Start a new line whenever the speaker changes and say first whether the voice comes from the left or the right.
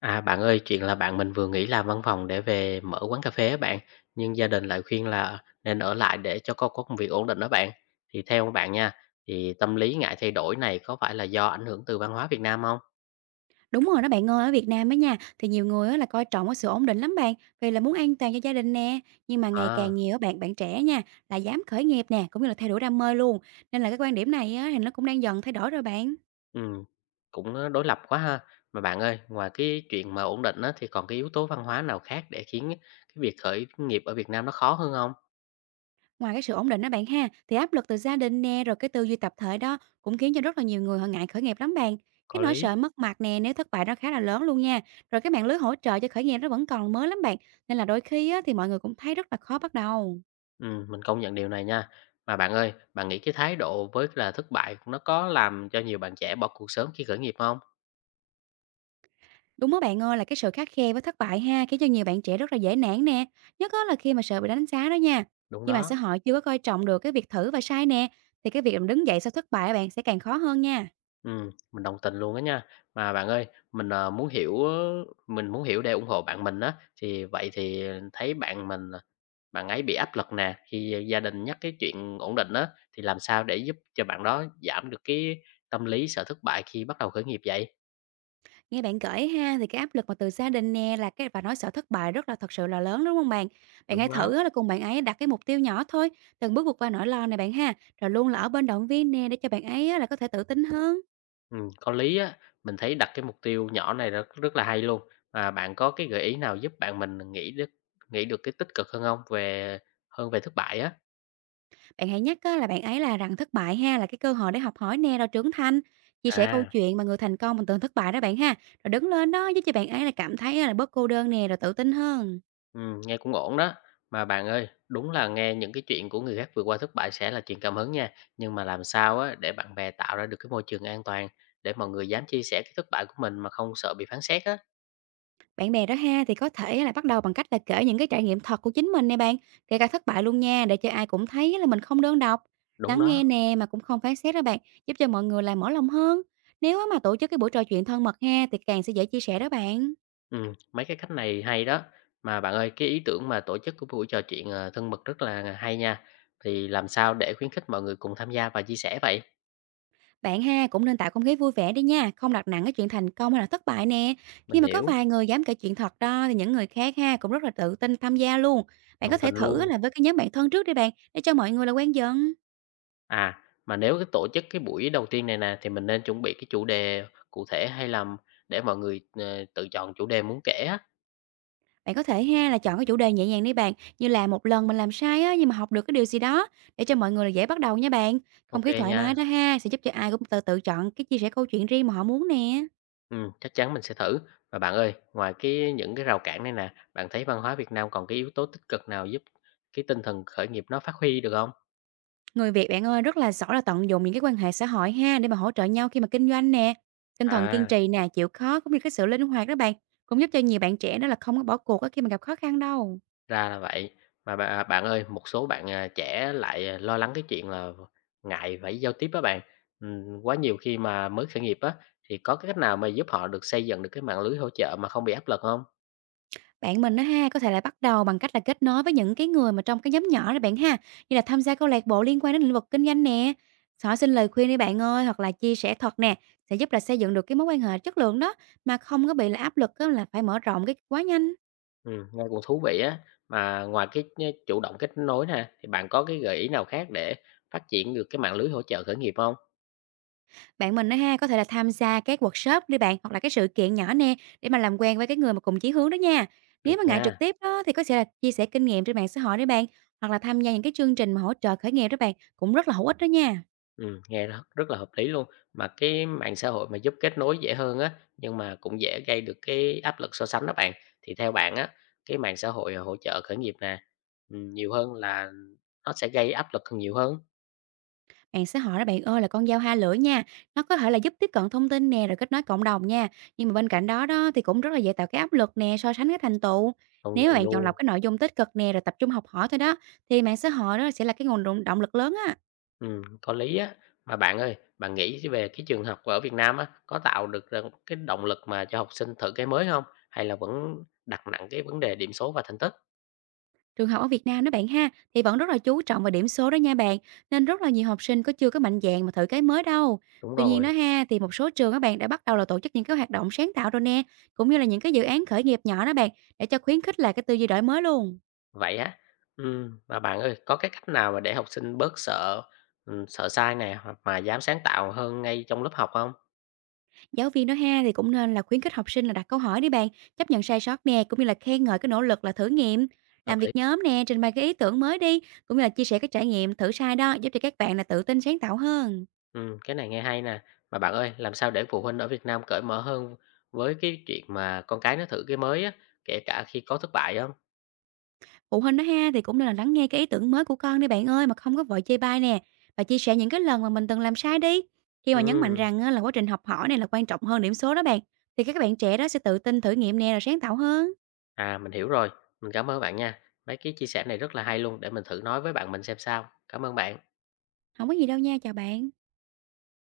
left: À, bạn ơi, chuyện là bạn mình vừa nghỉ làm văn phòng để về mở quán cà phê á bạn, nhưng gia đình lại khuyên là nên ở lại để cho con có công việc ổn định đó bạn. Thì theo bạn nha, thì tâm lý ngại thay đổi này có phải là do ảnh hưởng từ văn hóa Việt Nam không?
right: Đúng rồi đó bạn ơi, ở Việt Nam á nha, thì nhiều người á là coi trọng cái sự ổn định lắm bạn, vì là muốn an toàn cho gia đình nè, nhưng mà ngày
left: À,
right: càng nhiều á bạn bạn trẻ nha, là dám khởi nghiệp nè, cũng như là theo đuổi đam mê luôn. Nên là cái quan điểm này á thì nó cũng đang dần thay đổi rồi bạn.
left: ừ, cũng đối lập quá ha. Mà bạn ơi, ngoài cái chuyện mà ổn định á, thì còn cái yếu tố văn hóa nào khác để khiến cái việc khởi nghiệp ở Việt Nam nó khó hơn không?
right: Ngoài cái sự ổn định đó bạn ha, thì áp lực từ gia đình nè, rồi cái tư duy tập thể đó cũng khiến cho rất là nhiều người họ ngại khởi nghiệp lắm bạn.
left: Có
right: Cái nỗi
left: lý.
right: sợ mất mặt nè, nếu thất bại nó khá là lớn luôn nha. Rồi cái mạng lưới hỗ trợ cho khởi nghiệp nó vẫn còn mới lắm bạn. Nên là đôi khi á, thì mọi người cũng thấy rất là khó bắt đầu.
left: Mình công nhận điều này nha. Mà bạn ơi, bạn nghĩ cái thái độ với là thất bại nó có làm cho nhiều bạn trẻ bỏ cuộc sớm khi khởi nghiệp không?
right: Đúng đó bạn ơi, là cái sự khắt khe với thất bại ha, khiến cho nhiều bạn trẻ rất là dễ nản nè. Nhất á là khi mà sợ bị đánh giá đó nha.
left: Đúng
right: Khi mà
left: đó,
right: xã hội chưa có coi trọng được cái việc thử và sai nè, thì cái việc mà đứng dậy sau thất bại bạn sẽ càng khó hơn nha.
left: mình đồng tình luôn đó nha. Mà bạn ơi, mình, muốn hiểu á, mình muốn hiểu để ủng hộ bạn mình á, thì vậy thì thấy bạn mình, à, bạn ấy bị áp lực nè, khi gia đình nhắc cái chuyện ổn định á, thì làm sao để giúp cho bạn đó giảm được cái tâm lý sợ thất bại khi bắt đầu khởi nghiệp vậy?
right: Nghe bạn kể ha, thì cái áp lực mà từ gia đình nè là cái và nói sợ thất bại rất là thật sự là lớn đúng không bạn? Bạn hãy
left: Đúng đó.
right: thử á là cùng bạn ấy đặt cái mục tiêu nhỏ thôi, từng bước vượt qua nỗi lo này bạn ha, rồi luôn là ở bên động viên nè để cho bạn ấy á là có thể tự tin hơn.
left: Có lý á, mình thấy đặt cái mục tiêu nhỏ này rất rất là hay luôn. Mà bạn có cái gợi ý nào giúp bạn mình nghĩ được cái tích cực hơn không? Về thất bại á.
right: Bạn hãy nhắc á, là bạn ấy là rằng thất bại ha là cái cơ hội để học hỏi nè rồi trưởng thành, chia sẻ câu
left: À.
right: chuyện mà người thành công bằng từng thất bại đó bạn ha. Rồi đứng lên đó giúp cho bạn ấy là cảm thấy á, là bớt cô đơn nè rồi tự tin hơn.
left: Nghe cũng ổn đó. Mà bạn ơi, đúng là nghe những cái chuyện của người khác vượt qua thất bại sẽ là chuyện cảm hứng nha. Nhưng mà làm sao á để bạn bè tạo ra được cái môi trường an toàn để mọi người dám chia sẻ cái thất bại của mình mà không sợ bị phán xét á?
right: Bạn bè đó ha thì có thể là bắt đầu bằng cách là kể những cái trải nghiệm thật của chính mình nè bạn, kể cả thất bại luôn nha để cho ai cũng thấy là mình không đơn độc.
left: Đúng
right: Lắng
left: đó.
right: nghe nè mà cũng không phán xét đó bạn, giúp cho mọi người là mở lòng hơn. Nếu á, mà tổ chức cái buổi trò chuyện thân mật ha thì càng sẽ dễ chia sẻ đó bạn.
left: Mấy cái cách này hay đó. Mà bạn ơi, cái ý tưởng mà tổ chức của buổi trò chuyện, thân mật rất là hay nha. Thì làm sao để khuyến khích mọi người cùng tham gia và chia sẻ vậy?
right: Bạn ha cũng nên tạo không khí vui vẻ đi nha, không đặt nặng cái chuyện thành công hay là thất bại nè.
left: Mình
right: Khi mà có
left: hiểu,
right: vài người dám kể chuyện thật đó thì những người khác ha cũng rất là tự tin tham gia luôn. Bạn có
left: đồng
right: thể
left: tình
right: thử á
left: luôn.
right: là với cái nhóm bạn thân trước đi bạn, để cho mọi người là quen dần.
left: À, mà nếu cái tổ chức cái buổi đầu tiên này nè thì mình nên chuẩn bị cái chủ đề cụ thể hay là để mọi người, tự chọn chủ đề muốn kể á?
right: Bạn có thể ha là chọn cái chủ đề nhẹ nhàng đi bạn, như là một lần mình làm sai á nhưng mà học được cái điều gì đó để cho mọi người là dễ bắt đầu nha bạn. Không
left: OK
right: khí thoải mái
left: nha.
right: đó ha sẽ giúp cho ai cũng tự tự chọn cái chia sẻ câu chuyện riêng mà họ muốn nè.
left: Chắc chắn mình sẽ thử. Mà bạn ơi, ngoài cái những cái rào cản này nè, bạn thấy văn hóa Việt Nam còn cái yếu tố tích cực nào giúp cái tinh thần khởi nghiệp nó phát huy được không?
right: Người Việt bạn ơi rất là giỏi là tận dụng những cái quan hệ xã hội ha, để mà hỗ trợ nhau khi mà kinh doanh nè. Tinh thần kiên
left: À.
right: trì nè, chịu khó cũng như cái sự linh hoạt đó bạn, cũng giúp cho nhiều bạn trẻ đó là không có bỏ cuộc á khi mà gặp khó khăn đâu.
left: Ra là vậy. Mà bạn ơi, một số bạn, trẻ lại, lo lắng cái chuyện là ngại phải giao tiếp á bạn. Quá nhiều khi mà mới khởi nghiệp á, thì có cái cách nào mà giúp họ được xây dựng được cái mạng lưới hỗ trợ mà không bị áp lực không?
right: Bạn mình á ha, có thể là bắt đầu bằng cách là kết nối với những cái người mà trong cái nhóm nhỏ đó bạn ha, như là tham gia câu lạc bộ liên quan đến lĩnh vực kinh doanh nè. Hỏi xin lời khuyên đi bạn ơi, hoặc là chia sẻ thật nè, sẽ giúp là xây dựng được cái mối quan hệ chất lượng đó mà không có bị là áp lực á là phải mở rộng cái quá nhanh.
left: Nghe cũng thú vị á. Mà ngoài cái nh chủ động kết nối nè, thì bạn có cái gợi ý nào khác để phát triển được cái mạng lưới hỗ trợ khởi nghiệp không?
right: Bạn mình á ha, có thể là tham gia các workshop đi bạn, hoặc là cái sự kiện nhỏ nè, để mà làm quen với cái người mà cùng chí hướng đó nha. Nếu
left: Được
right: mà ngại trực
left: nha.
right: tiếp đó thì có thể là chia sẻ kinh nghiệm trên mạng xã hội đấy bạn, hoặc là tham gia những cái chương trình mà hỗ trợ khởi nghiệp đó bạn, cũng rất là hữu ích đó nha.
left: Nghe rất rất là hợp lý luôn. Mà cái mạng xã hội mà giúp kết nối dễ hơn á, nhưng mà cũng dễ gây được cái áp lực so sánh đó bạn. Thì theo bạn á, cái mạng xã hội hỗ trợ khởi nghiệp nè, nhiều hơn là nó sẽ gây áp lực hơn nhiều hơn?
right: Mạng xã hội đó bạn ơi là con dao hai lưỡi nha, nó có thể là giúp tiếp cận thông tin nè, rồi kết nối cộng đồng nha. Nhưng mà bên cạnh đó đó thì cũng rất là dễ tạo cái áp lực nè, so sánh cái thành tựu.
left: Công
right: Nếu mà
left: nhận
right: bạn chọn
left: luôn,
right: lọc cái nội dung tích cực nè, rồi tập trung học hỏi thôi đó, thì mạng xã hội đó sẽ là cái nguồn động động lực lớn á.
left: có lý á. Mà bạn ơi, bạn nghĩ về cái trường học ở Việt Nam á, có tạo được ra cái động lực mà cho học sinh thử cái mới không? Hay là vẫn đặt nặng cái vấn đề điểm số và thành tích?
right: Trường học ở Việt Nam đó bạn ha, thì vẫn rất là chú trọng vào điểm số đó nha bạn, nên rất là nhiều học sinh có chưa có mạnh dạn mà thử cái mới đâu.
left: Đúng
right: Tuy nhiên
left: rồi.
right: đó ha, thì một số trường các bạn đã bắt đầu là tổ chức những cái hoạt động sáng tạo rồi nè, cũng như là những cái dự án khởi nghiệp nhỏ đó bạn, để cho khuyến khích là cái tư duy đổi mới luôn.
left: Vậy á? Mà bạn ơi, có cái cách nào mà để học sinh bớt sợ, sợ sai nè, hoặc mà dám sáng tạo hơn ngay trong lớp học không?
right: Giáo viên đó ha, thì cũng nên là khuyến khích học sinh là đặt câu hỏi đi bạn, chấp nhận sai sót nè, cũng như là khen ngợi cái nỗ lực là thử nghiệm.
left: Hợp
right: Làm
left: lý.
right: việc nhóm nè, trình bày cái ý tưởng mới đi, cũng như là chia sẻ cái trải nghiệm thử sai đó, giúp cho các bạn là tự tin sáng tạo hơn.
left: Cái này nghe hay nè. Mà bạn ơi, làm sao để phụ huynh ở Việt Nam cởi mở hơn với cái chuyện mà con cái nó thử cái mới á, kể cả khi có thất bại không?
right: Phụ huynh đó ha thì cũng nên là lắng nghe cái ý tưởng mới của con đi bạn ơi mà không có vội chê bai nè và chia sẻ những cái lần mà mình từng làm sai đi. Khi mà nhấn mạnh
left: Ừm,
right: rằng á, là quá trình học hỏi này là quan trọng hơn điểm số đó bạn, thì các bạn trẻ đó sẽ tự tin thử nghiệm nè rồi sáng tạo hơn.
left: à, mình hiểu rồi. Mình cảm ơn bạn nha. Mấy cái chia sẻ này rất là hay luôn, để mình thử nói với bạn mình xem sao. Cảm ơn bạn.
right: Không có gì đâu nha, chào bạn.